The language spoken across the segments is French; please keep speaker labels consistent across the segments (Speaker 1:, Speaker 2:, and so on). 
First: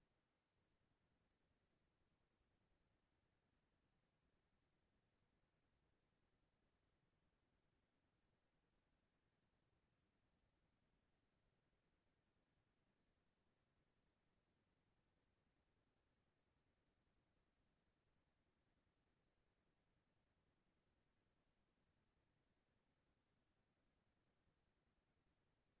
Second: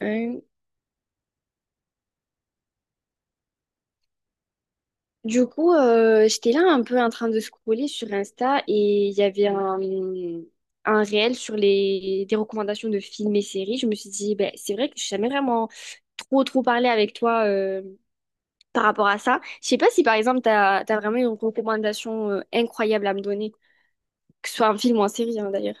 Speaker 1: Euh, du coup, j'étais là un peu en train de scroller sur Insta et il y avait un réel sur des recommandations de films et séries. Je me suis dit, ben, c'est vrai que je n'ai jamais vraiment trop parlé avec toi par rapport à ça. Je sais pas si, par exemple, tu as, vraiment une recommandation incroyable à me donner, que ce soit un film ou en série, hein, d'ailleurs.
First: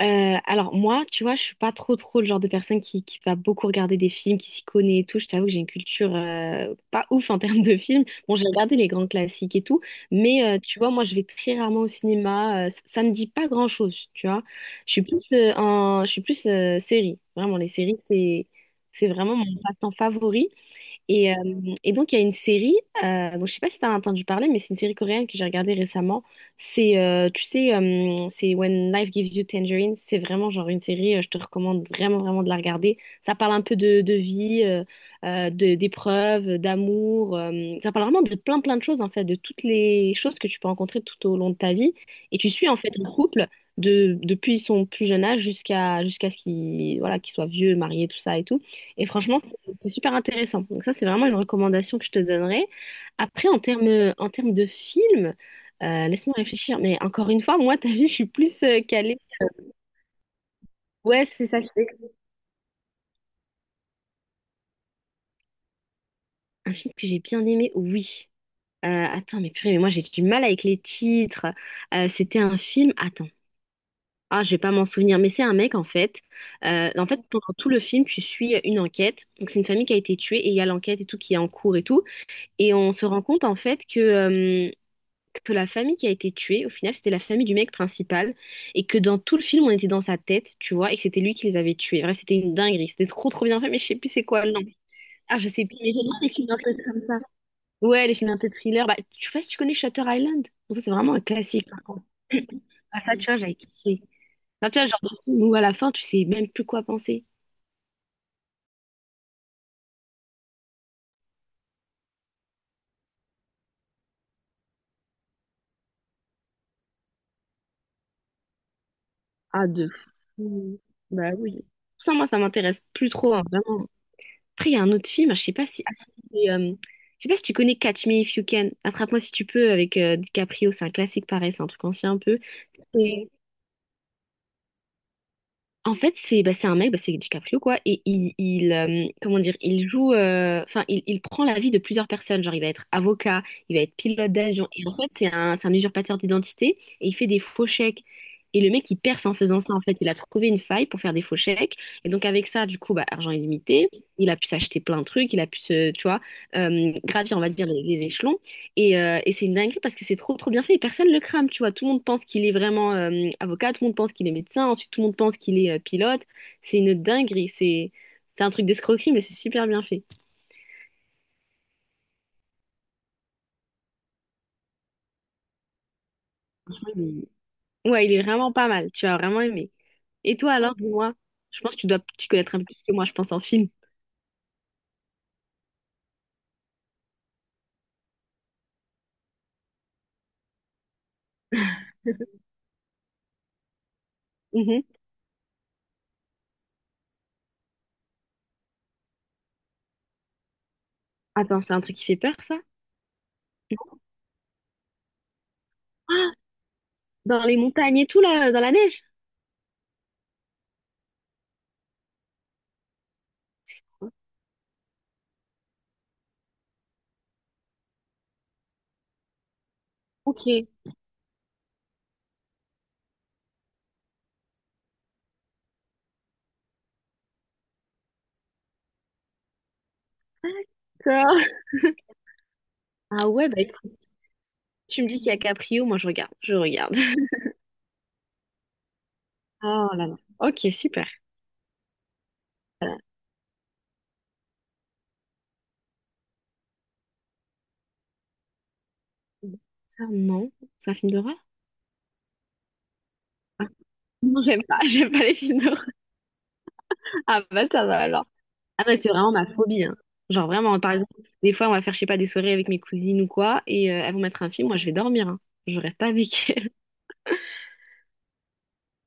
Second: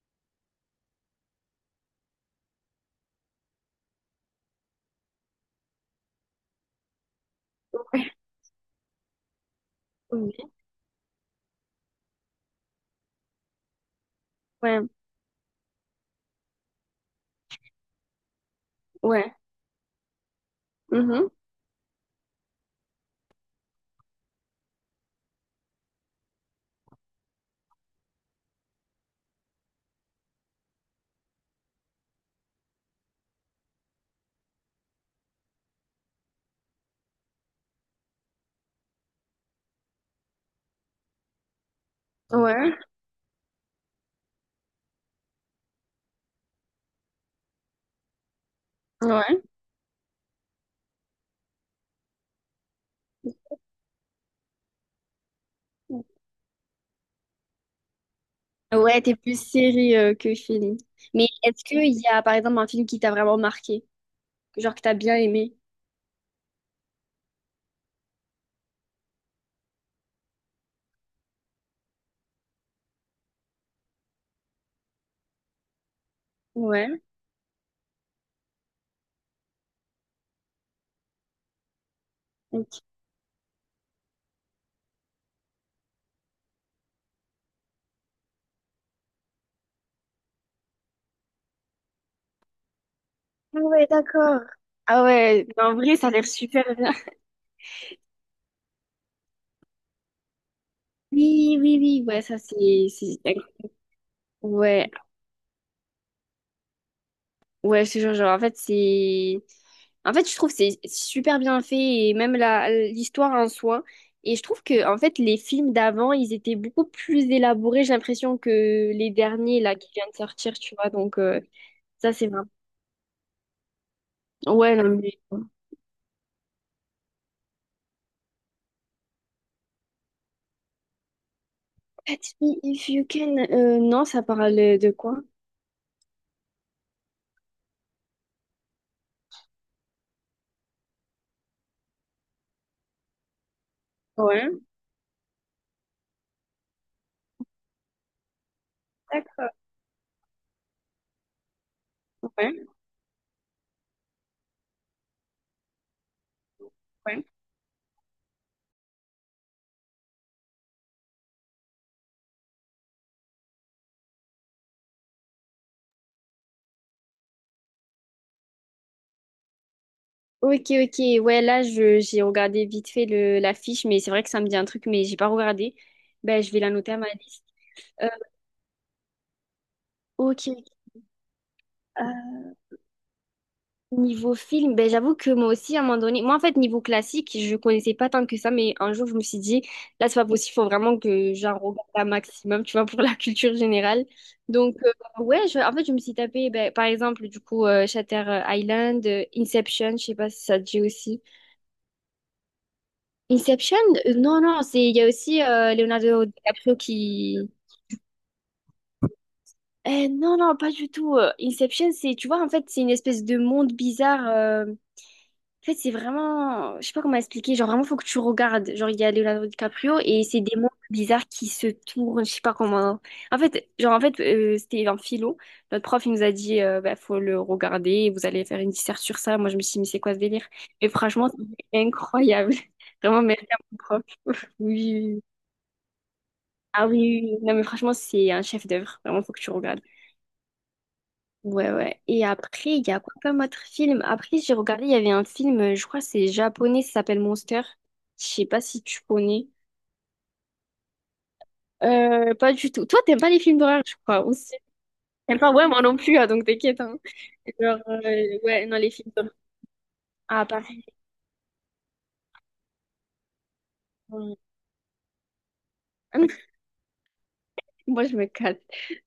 Speaker 2: Alors moi, tu vois, je suis pas trop le genre de personne qui va beaucoup regarder des films, qui s'y connaît et tout. Je t'avoue que j'ai une culture pas ouf en termes de films. Bon, j'ai regardé les grands classiques et tout, mais
Speaker 1: Oui.
Speaker 2: tu vois, moi, je vais très rarement au cinéma. Ça me dit pas grand-chose, tu vois.
Speaker 1: Ouais,
Speaker 2: Je suis plus je suis plus série. Vraiment, les séries, c'est
Speaker 1: ouais.
Speaker 2: vraiment mon passe-temps favori.
Speaker 1: Mhm.
Speaker 2: Et, euh, et donc, il y a une série, je sais pas si tu as entendu parler, mais c'est une série coréenne que j'ai regardée récemment. C'est When Life Gives You Tangerine. C'est vraiment genre une série, je te recommande vraiment, vraiment de la regarder. Ça parle un peu de vie, d'épreuves, d'amour. Ça parle vraiment de plein, plein de choses, en fait, de toutes les choses que tu peux rencontrer tout au long de ta vie. Et tu suis,
Speaker 1: Ouais,
Speaker 2: en fait, un couple depuis son plus jeune âge jusqu'à ce qu'il voilà, qu'il soit vieux, marié, tout ça et tout. Et franchement,
Speaker 1: ouais.
Speaker 2: c'est super intéressant. Donc ça, c'est vraiment une recommandation que je te donnerais. Après, en termes de film, laisse-moi réfléchir. Mais encore une fois, moi, t'as vu, je suis plus
Speaker 1: Ouais, t'es
Speaker 2: calée.
Speaker 1: plus série que film. Mais
Speaker 2: Ouais, c'est ça.
Speaker 1: est-ce qu'il
Speaker 2: C'est
Speaker 1: y a, par exemple, un film qui t'a vraiment marqué? Genre que t'as bien aimé.
Speaker 2: un film que j'ai bien aimé, oui. Attends, mais purée, mais moi, j'ai du mal avec les titres. C'était un film... Attends. Ah, je vais pas m'en souvenir, mais c'est un mec en fait.
Speaker 1: Ouais.
Speaker 2: En fait, pendant tout le film, tu suis une enquête. Donc, c'est une famille qui a été tuée et il y a l'enquête et tout qui est en cours et tout. Et
Speaker 1: Ok.
Speaker 2: on se rend compte en fait que la famille qui a été tuée, au final, c'était la famille du mec principal, et que dans tout le film, on était dans sa tête, tu vois, et que c'était lui qui les avait tués. Vrai, c'était une dinguerie, c'était trop bien fait, mais je
Speaker 1: Ouais,
Speaker 2: sais plus c'est
Speaker 1: d'accord.
Speaker 2: quoi le nom.
Speaker 1: Ah
Speaker 2: Ah,
Speaker 1: ouais,
Speaker 2: je sais
Speaker 1: en
Speaker 2: plus, mais
Speaker 1: vrai,
Speaker 2: j'aime
Speaker 1: ça a
Speaker 2: bien
Speaker 1: l'air
Speaker 2: les films un
Speaker 1: super
Speaker 2: peu
Speaker 1: bien.
Speaker 2: comme ça. Ouais, les films un peu thriller. Bah, tu vois, si tu connais Shutter Island. Bon, ça c'est vraiment un
Speaker 1: Oui,
Speaker 2: classique,
Speaker 1: oui,
Speaker 2: par
Speaker 1: oui,
Speaker 2: contre.
Speaker 1: ouais, ça c'est...
Speaker 2: Ah, ça, tu vois, j'avais kiffé. Ça, tu vois,
Speaker 1: Ouais,
Speaker 2: genre, des films où à la fin, tu sais même plus quoi penser.
Speaker 1: ouais, je te jure, genre, en fait, c'est... En fait, je trouve que c'est super bien fait et même la l'histoire en soi. Et je trouve que en fait les films d'avant, ils étaient beaucoup plus élaborés, j'ai l'impression que les derniers
Speaker 2: Ah,
Speaker 1: là
Speaker 2: de
Speaker 1: qui viennent de sortir, tu
Speaker 2: fou.
Speaker 1: vois. Donc
Speaker 2: Bah oui.
Speaker 1: ça
Speaker 2: Ça, moi,
Speaker 1: c'est
Speaker 2: ça
Speaker 1: vrai.
Speaker 2: m'intéresse plus trop, hein, vraiment. Après, il y
Speaker 1: Ouais,
Speaker 2: a
Speaker 1: non
Speaker 2: un autre
Speaker 1: mais
Speaker 2: film, je sais pas si, je sais pas si tu connais Catch Me If You Can, Attrape-moi si tu peux avec DiCaprio, c'est un classique pareil, c'est un truc ancien un
Speaker 1: Catch
Speaker 2: peu.
Speaker 1: Me If You Can. Non, ça parle de quoi?
Speaker 2: En fait, c'est un mec, c'est DiCaprio quoi, il comment dire, il il prend la vie de plusieurs personnes. Genre, il va être avocat, il va être pilote
Speaker 1: Ouais,
Speaker 2: d'avion, et en fait, c'est un usurpateur d'identité, et il fait des faux chèques. Et le mec, il perce en
Speaker 1: d'accord.
Speaker 2: faisant ça, en fait. Il a trouvé une faille pour faire des faux chèques. Et donc, avec
Speaker 1: Ouais.
Speaker 2: ça, du coup, bah, argent illimité, il a pu s'acheter plein de trucs, il a pu tu vois,
Speaker 1: Ouais.
Speaker 2: gravir, on va dire, les échelons. Et c'est une dinguerie parce que c'est trop bien fait et personne le crame, tu vois. Tout le monde pense qu'il est vraiment avocat, tout le monde pense qu'il est médecin, ensuite tout le monde pense qu'il est pilote. C'est une dinguerie, c'est un truc d'escroquerie mais c'est super bien fait.
Speaker 1: Ok, ok. Ouais, là, j'ai regardé vite fait l'affiche, mais c'est vrai que ça me dit un truc, mais j'ai pas regardé. Ben, je vais la
Speaker 2: Franchement,
Speaker 1: noter à ma
Speaker 2: il
Speaker 1: liste.
Speaker 2: est- Ouais,
Speaker 1: Euh,
Speaker 2: il est vraiment pas mal, tu vas vraiment aimer. Et
Speaker 1: ok.
Speaker 2: toi alors, dis-moi, je pense que tu dois tu
Speaker 1: Euh,
Speaker 2: connaître un peu plus que moi, je pense en film.
Speaker 1: Niveau film, ben, j'avoue que moi aussi, à un moment donné, moi, en fait, niveau classique, je connaissais pas tant que ça, mais un jour, je me suis dit, là, c'est pas possible, faut vraiment que j'en regarde un maximum, tu vois, pour la culture générale. Donc,
Speaker 2: Mhm.
Speaker 1: ouais, en fait, je me suis tapé, ben, par exemple, du coup, Shutter Island, Inception, je sais pas si ça te dit aussi.
Speaker 2: Attends, c'est un truc qui fait peur ça?
Speaker 1: Inception? Non, non, c'est il y a aussi Leonardo
Speaker 2: Ah,
Speaker 1: DiCaprio qui...
Speaker 2: dans les montagnes et tout là, dans la neige?
Speaker 1: Non, non, pas du tout. Inception, c'est, tu vois, en fait, c'est une espèce de monde bizarre. En fait, c'est vraiment... Je sais pas comment expliquer. Genre, vraiment, faut que tu regardes. Genre, il y a Leonardo DiCaprio et c'est
Speaker 2: Ok.
Speaker 1: des mondes bizarres qui se tournent. Je sais pas comment... En fait, genre, en fait, c'était un philo. Notre prof, il nous a dit, bah, faut le regarder. Vous allez faire une dissert sur ça. Moi, je me suis dit, mais c'est quoi ce délire? Et franchement,
Speaker 2: D'accord.
Speaker 1: c'est incroyable. Vraiment,
Speaker 2: Ah
Speaker 1: merci
Speaker 2: ouais, bah
Speaker 1: à mon
Speaker 2: écoute,
Speaker 1: prof.
Speaker 2: tu me
Speaker 1: Oui.
Speaker 2: dis
Speaker 1: Oui.
Speaker 2: qu'il y a Caprio, moi je regarde, je
Speaker 1: Ah
Speaker 2: regarde.
Speaker 1: oui, oui, oui. Non mais franchement, c'est un chef-d'œuvre. Vraiment, faut que tu regardes.
Speaker 2: Oh là là. Ok, super.
Speaker 1: Ouais, ouais. Et après, il y
Speaker 2: Euh,
Speaker 1: a quoi comme autre film? Après, j'ai regardé, il y avait un film, je crois que c'est japonais, ça s'appelle Monster. Je sais pas si tu connais.
Speaker 2: ça, non. C'est un film d'horreur?
Speaker 1: Pas du tout. Toi, t'aimes pas les films
Speaker 2: Ah,
Speaker 1: d'horreur, je crois,
Speaker 2: non,
Speaker 1: aussi.
Speaker 2: j'aime pas. J'aime pas les
Speaker 1: T'aimes pas?
Speaker 2: films
Speaker 1: Ouais, moi
Speaker 2: d'horreur.
Speaker 1: non plus, hein, donc t'inquiète. Hein.
Speaker 2: Ah bah
Speaker 1: Genre,
Speaker 2: ça va alors.
Speaker 1: ouais, non,
Speaker 2: Ah
Speaker 1: les
Speaker 2: non, c'est
Speaker 1: films
Speaker 2: vraiment
Speaker 1: d'horreur.
Speaker 2: ma phobie. Hein.
Speaker 1: Ah,
Speaker 2: Genre vraiment,
Speaker 1: pareil.
Speaker 2: par exemple, des fois on va faire, je sais pas, des soirées avec mes cousines ou quoi, et elles vont
Speaker 1: Ouais.
Speaker 2: mettre un film, moi je vais dormir. Hein. Je reste pas
Speaker 1: Ah, mais
Speaker 2: avec elles.
Speaker 1: moi, je me casse.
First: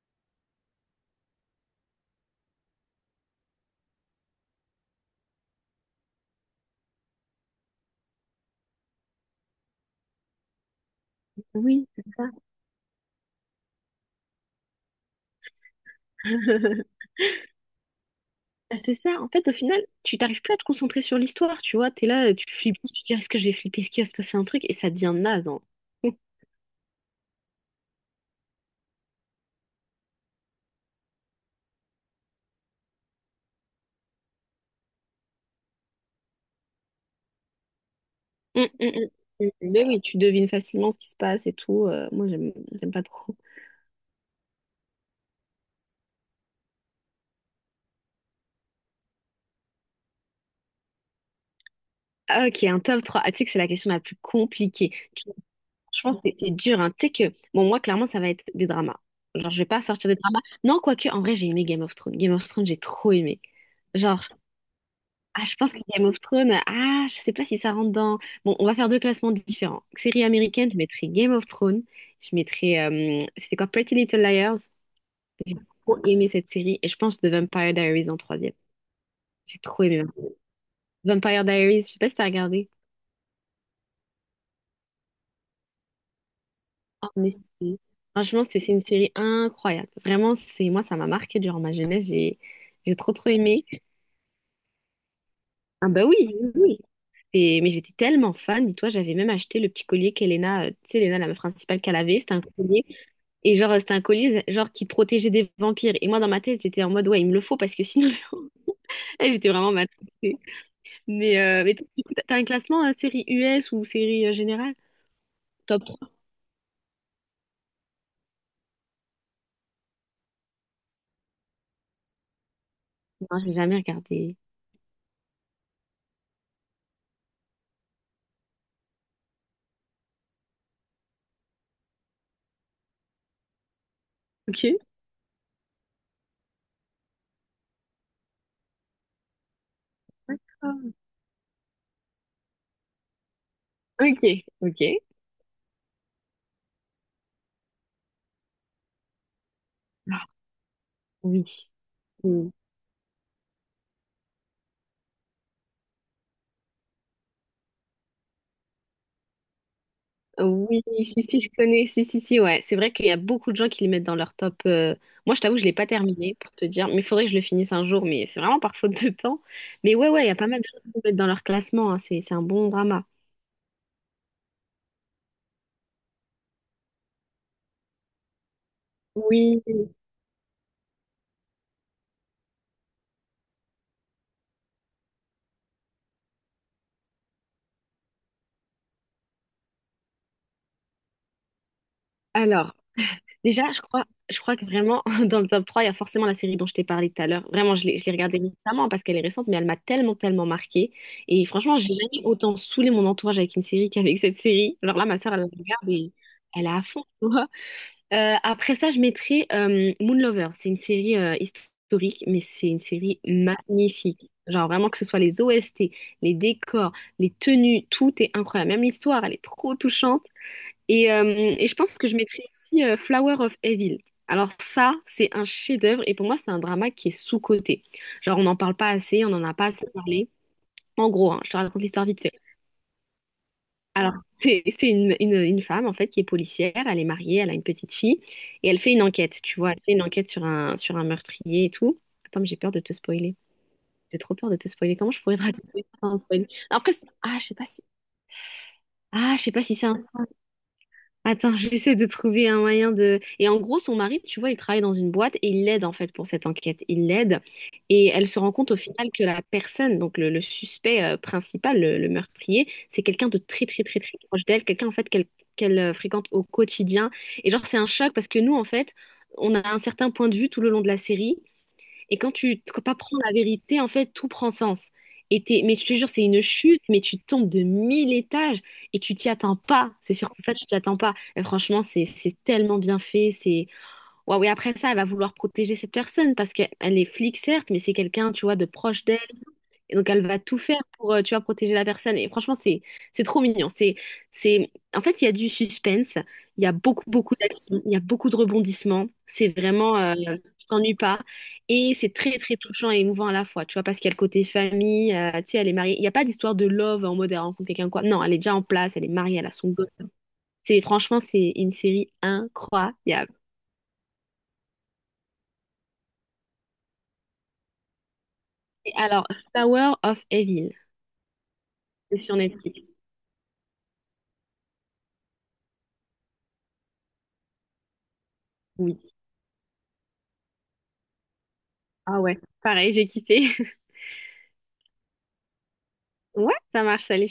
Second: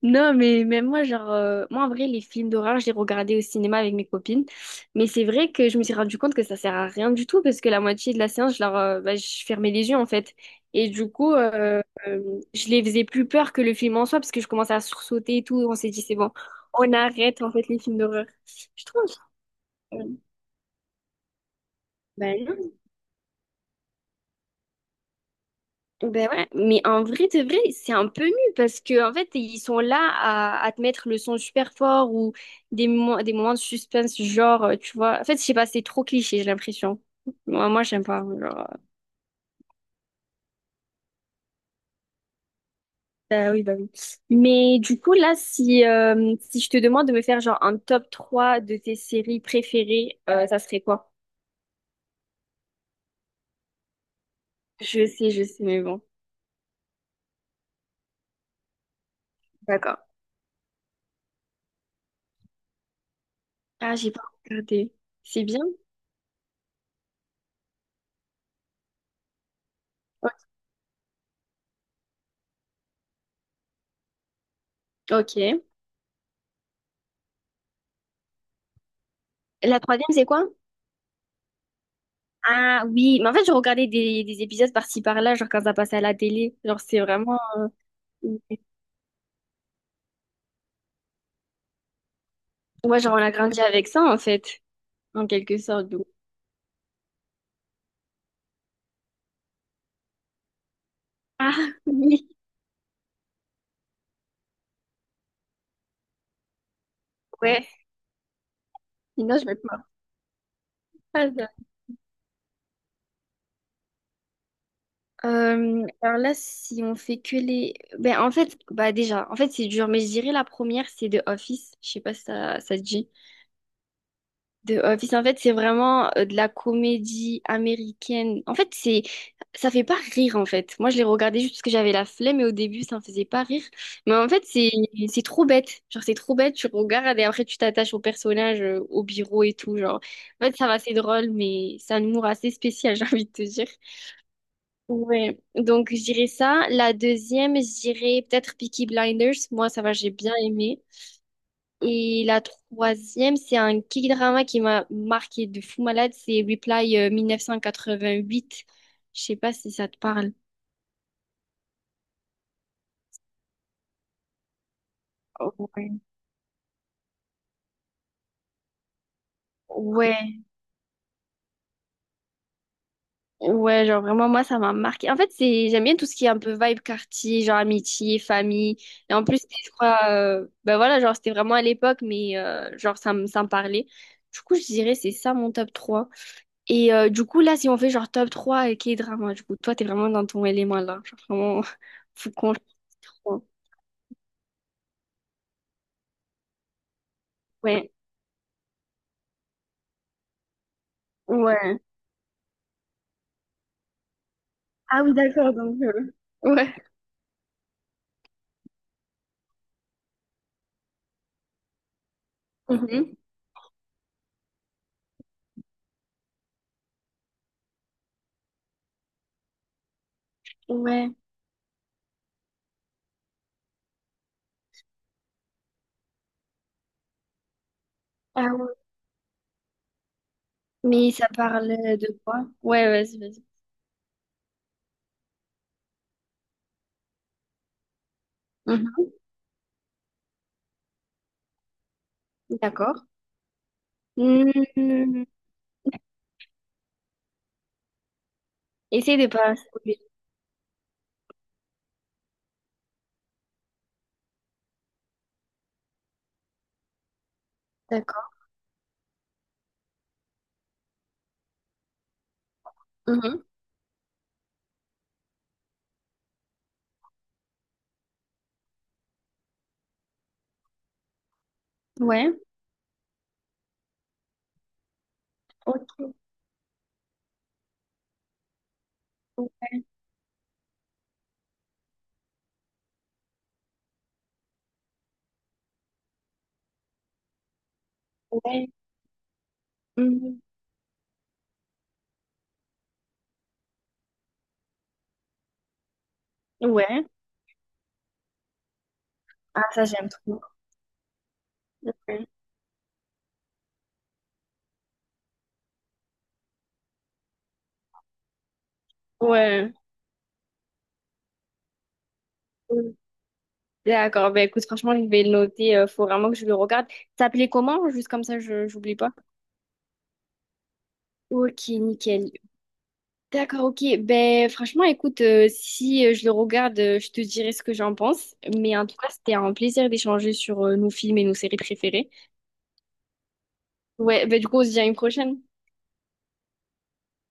Speaker 1: Non, mais même moi, genre, moi, en vrai, les films d'horreur, je les regardais au cinéma avec mes copines. Mais c'est vrai que je me suis rendu compte que ça sert à rien du tout parce que la moitié de la séance, je leur, bah, je fermais les yeux, en fait. Et du coup,
Speaker 2: Oui, c'est ça.
Speaker 1: je les faisais plus peur que le film en soi parce que je commençais à sursauter et tout. On s'est dit, c'est bon, on arrête, en fait, les films d'horreur.
Speaker 2: Ah,
Speaker 1: Je
Speaker 2: c'est
Speaker 1: trouve.
Speaker 2: ça. En fait, au final,
Speaker 1: euh,
Speaker 2: tu t'arrives plus à te concentrer sur l'histoire, tu vois. T'es là,
Speaker 1: bah,
Speaker 2: euh, tu flippes, tu te dis, est-ce que je vais flipper, est-ce qu'il va se passer un truc, et ça devient naze. Hein.
Speaker 1: Ben ouais, mais en vrai, de vrai, c'est un peu nul parce que en fait, ils sont là à te mettre le son super fort ou des moments de suspense, genre, tu vois. En fait, je sais pas, c'est trop cliché, j'ai l'impression. Moi, j'aime pas.
Speaker 2: Hum, hum, hum. Mais oui, tu devines facilement ce qui se passe et tout. Moi, j'aime pas trop.
Speaker 1: Bah oui, bah oui. Mais du coup, là, si, si je te demande de me faire genre un top 3 de tes séries préférées, ça serait quoi?
Speaker 2: Ah, ok, un top 3. Ah, tu sais que c'est la question la plus compliquée. Tu-
Speaker 1: Je sais, mais bon.
Speaker 2: franchement, c'est dur. Hein. Tu sais que, bon, moi, clairement, ça va être des dramas. Genre, je vais pas
Speaker 1: D'accord.
Speaker 2: sortir des dramas. Non, quoique, en vrai, j'ai aimé Game of Thrones. Game of Thrones, j'ai trop aimé.
Speaker 1: Ah, j'ai pas
Speaker 2: Genre,
Speaker 1: regardé. C'est
Speaker 2: ah, je
Speaker 1: bien?
Speaker 2: pense que Game of Thrones, ah, je sais pas si ça rentre dans. Bon, on va faire deux classements différents. Série américaine, je mettrai Game of Thrones. Je mettrai. C'était quoi? Pretty Little Liars.
Speaker 1: Ok.
Speaker 2: J'ai trop aimé cette série. Et je pense The Vampire Diaries en troisième. J'ai
Speaker 1: La
Speaker 2: trop aimé.
Speaker 1: troisième, c'est quoi?
Speaker 2: Vampire Diaries, je sais pas si t'as regardé.
Speaker 1: Ah oui, mais en fait, je regardais des épisodes par-ci par-là, genre quand ça passait à la télé. Genre, c'est
Speaker 2: En
Speaker 1: vraiment.
Speaker 2: effet. Franchement, c'est une série incroyable. Vraiment, ça m'a marqué durant ma jeunesse. J'ai
Speaker 1: Ouais, genre,
Speaker 2: trop
Speaker 1: on a
Speaker 2: trop
Speaker 1: grandi
Speaker 2: aimé.
Speaker 1: avec ça, en fait, en quelque
Speaker 2: Ah
Speaker 1: sorte.
Speaker 2: bah
Speaker 1: Donc.
Speaker 2: oui, oui. oui. oui. Et- mais j'étais tellement fan, dis-toi, j'avais même acheté le petit collier qu'Elena, tu sais, Elena, la meuf
Speaker 1: Ah
Speaker 2: principale qu'elle avait,
Speaker 1: oui,
Speaker 2: c'était un collier. Et genre, c'était un collier genre qui protégeait des vampires. Et moi, dans ma tête, j'étais en mode, ouais, il me le faut
Speaker 1: ouais.
Speaker 2: parce que sinon, eh,
Speaker 1: Sinon, je
Speaker 2: j'étais
Speaker 1: vais te
Speaker 2: vraiment
Speaker 1: marre
Speaker 2: matrixée.
Speaker 1: pas.
Speaker 2: Mais, euh, mais toi, du coup, t'as un classement, série US ou série générale? Top trois
Speaker 1: Alors là, si on fait que les. Ben, en fait, bah déjà, en fait, c'est dur, mais je dirais la première, c'est The Office. Je sais pas si ça, ça te dit.
Speaker 2: non, j'ai jamais regardé.
Speaker 1: The Office, en fait, c'est vraiment de la comédie américaine. En fait, c'est, ça fait pas rire, en fait. Moi, je l'ai regardé juste parce que j'avais la flemme et au début, ça me faisait pas rire. Mais en fait,
Speaker 2: Ok.
Speaker 1: c'est trop bête. Genre, c'est trop bête. Tu regardes et après, tu t'attaches au personnage, au bureau et tout. Genre, en fait, ça va, c'est
Speaker 2: D'accord.
Speaker 1: drôle, mais c'est un humour assez spécial, j'ai envie de te dire.
Speaker 2: Ok, ok.
Speaker 1: Ouais. Donc, je dirais ça. La deuxième, je dirais peut-être Peaky Blinders. Moi, ça va, j'ai
Speaker 2: Ah,
Speaker 1: bien aimé.
Speaker 2: oui.
Speaker 1: Et la
Speaker 2: Mm.
Speaker 1: troisième, c'est un K-drama qui m'a marqué de fou malade, c'est Reply 1988. Je sais pas si ça te parle.
Speaker 2: Oui, si, si, je connais, si, si, si, ouais. C'est vrai qu'il y a beaucoup de gens qui les mettent dans leur top. Moi, je t'avoue, je l'ai pas
Speaker 1: Ouais.
Speaker 2: terminé pour te dire, mais il faudrait que je le finisse un jour, mais c'est vraiment par faute de temps. Mais ouais, ouais, il y a
Speaker 1: Ouais,
Speaker 2: pas mal de gens qui le mettent dans leur classement, hein. C'est un bon drama.
Speaker 1: ouais, genre vraiment, moi, ça m'a marqué. En fait, c'est, j'aime bien tout ce qui est un peu vibe quartier, genre amitié, famille. Et en plus,
Speaker 2: Oui.
Speaker 1: je crois, ben voilà, genre, c'était vraiment à l'époque, mais genre, ça me parlait. Du coup, je dirais, c'est ça mon top 3. Et du coup, là, si on fait genre top 3 et K-drama, du coup, toi, t'es vraiment dans ton élément là. Genre, vraiment, faut qu'on.
Speaker 2: Alors, déjà, je crois que vraiment, dans le top 3 il y a forcément la série dont je t'ai parlé tout à l'heure. Vraiment,
Speaker 1: Ouais,
Speaker 2: je l'ai regardée récemment parce qu'elle est récente, mais elle m'a tellement, tellement marquée. Et franchement,
Speaker 1: ouais.
Speaker 2: j'ai jamais autant saoulé mon entourage avec une série qu'avec cette série. Alors
Speaker 1: Ah
Speaker 2: là,
Speaker 1: oui,
Speaker 2: ma soeur, elle la
Speaker 1: d'accord, donc,
Speaker 2: regarde et elle
Speaker 1: ouais.
Speaker 2: a à fond. Après ça, je mettrai Moonlover. C'est une série historique, mais c'est une
Speaker 1: Mhm.
Speaker 2: série magnifique. Genre vraiment que ce soit les OST, les décors, les tenues, tout est incroyable. Même l'histoire, elle est trop touchante. Et,
Speaker 1: Ouais.
Speaker 2: euh, et je pense que je mettrai aussi Flower of Evil. Alors ça, c'est un chef-d'œuvre et pour moi, c'est un drama qui est sous-coté. Genre on
Speaker 1: Ah
Speaker 2: n'en
Speaker 1: ouais.
Speaker 2: parle pas assez, on n'en a pas assez parlé. En
Speaker 1: Mais ça
Speaker 2: gros, hein, je te
Speaker 1: parle
Speaker 2: raconte l'histoire
Speaker 1: de
Speaker 2: vite fait.
Speaker 1: quoi? Ouais, vas-y, vas-y.
Speaker 2: Alors, c'est une femme, en fait, qui est policière, elle est mariée, elle a une petite fille, et elle fait une
Speaker 1: Mhm.
Speaker 2: enquête, tu vois, elle fait une enquête sur sur un meurtrier et tout. Attends, mais j'ai peur de te
Speaker 1: D'accord.
Speaker 2: spoiler. J'ai trop peur de te spoiler. Comment je
Speaker 1: Mhm.
Speaker 2: pourrais te raconter ça sans spoiler? Après, c'est- ah, je sais pas si...
Speaker 1: Essaye de
Speaker 2: Ah, je sais
Speaker 1: pas
Speaker 2: pas si c'est un
Speaker 1: spoiler.
Speaker 2: spoil. Attends, j'essaie de trouver un moyen de... Et en gros, son mari, tu vois, il travaille dans une boîte et il l'aide en fait pour cette enquête. Il l'aide et elle
Speaker 1: D'accord.
Speaker 2: se rend compte au final que la personne, donc le suspect principal, le meurtrier, c'est quelqu'un de
Speaker 1: Mhm.
Speaker 2: très proche d'elle, quelqu'un en fait qu'elle fréquente au quotidien. Et genre, c'est un choc parce que nous, en fait, on a un certain point de vue tout le long de la série et quand
Speaker 1: Ouais.
Speaker 2: tu quand apprends la vérité, en fait, tout prend sens. Et t'es- mais je
Speaker 1: Ok.
Speaker 2: te jure, c'est une chute, mais tu tombes de mille étages et tu t'y attends pas. C'est surtout ça, tu t'y attends pas. Et franchement, c'est tellement bien fait. C'est waouh. Et après ça, elle va vouloir protéger cette personne parce qu'elle est flic, certes, mais c'est quelqu'un, tu vois, de
Speaker 1: Ouais.
Speaker 2: proche d'elle. Et donc elle
Speaker 1: Mhm.
Speaker 2: va tout faire pour, tu vois, protéger la personne. Et franchement, c'est trop mignon. C'est En fait, il y a du suspense, il y a
Speaker 1: Ouais.
Speaker 2: beaucoup d'action, il y a beaucoup de rebondissements. C'est
Speaker 1: Ah, ça,
Speaker 2: vraiment,
Speaker 1: j'aime trop.
Speaker 2: tu t'ennuies pas. Et c'est
Speaker 1: Ouais.
Speaker 2: très touchant et émouvant à la fois, tu vois, parce qu'il y a le côté famille. Tu sais, elle est mariée. Il n'y a pas d'histoire de love en mode elle rencontre quelqu'un quoi. Non, elle est déjà en place, elle est mariée, elle a son
Speaker 1: Ouais.
Speaker 2: gosse. C'est Franchement, c'est une série
Speaker 1: Mhm.
Speaker 2: incroyable.
Speaker 1: D'accord. Ben, écoute, franchement, je vais le noter. Faut vraiment que je le regarde. T'appelais comment? Juste comme ça, je
Speaker 2: Et
Speaker 1: j'oublie pas.
Speaker 2: alors, Tower of Evil,
Speaker 1: Ok,
Speaker 2: c'est
Speaker 1: nickel.
Speaker 2: sur Netflix.
Speaker 1: D'accord, ok. Ben, franchement, écoute, si je le regarde, je te dirai ce que j'en pense. Mais en tout
Speaker 2: Oui.
Speaker 1: cas, c'était un plaisir d'échanger sur nos films et nos séries préférées.
Speaker 2: Ah ouais, pareil, j'ai kiffé.
Speaker 1: Ouais, ben, du coup, on se dit à une prochaine.
Speaker 2: Ouais, ça marche, salut.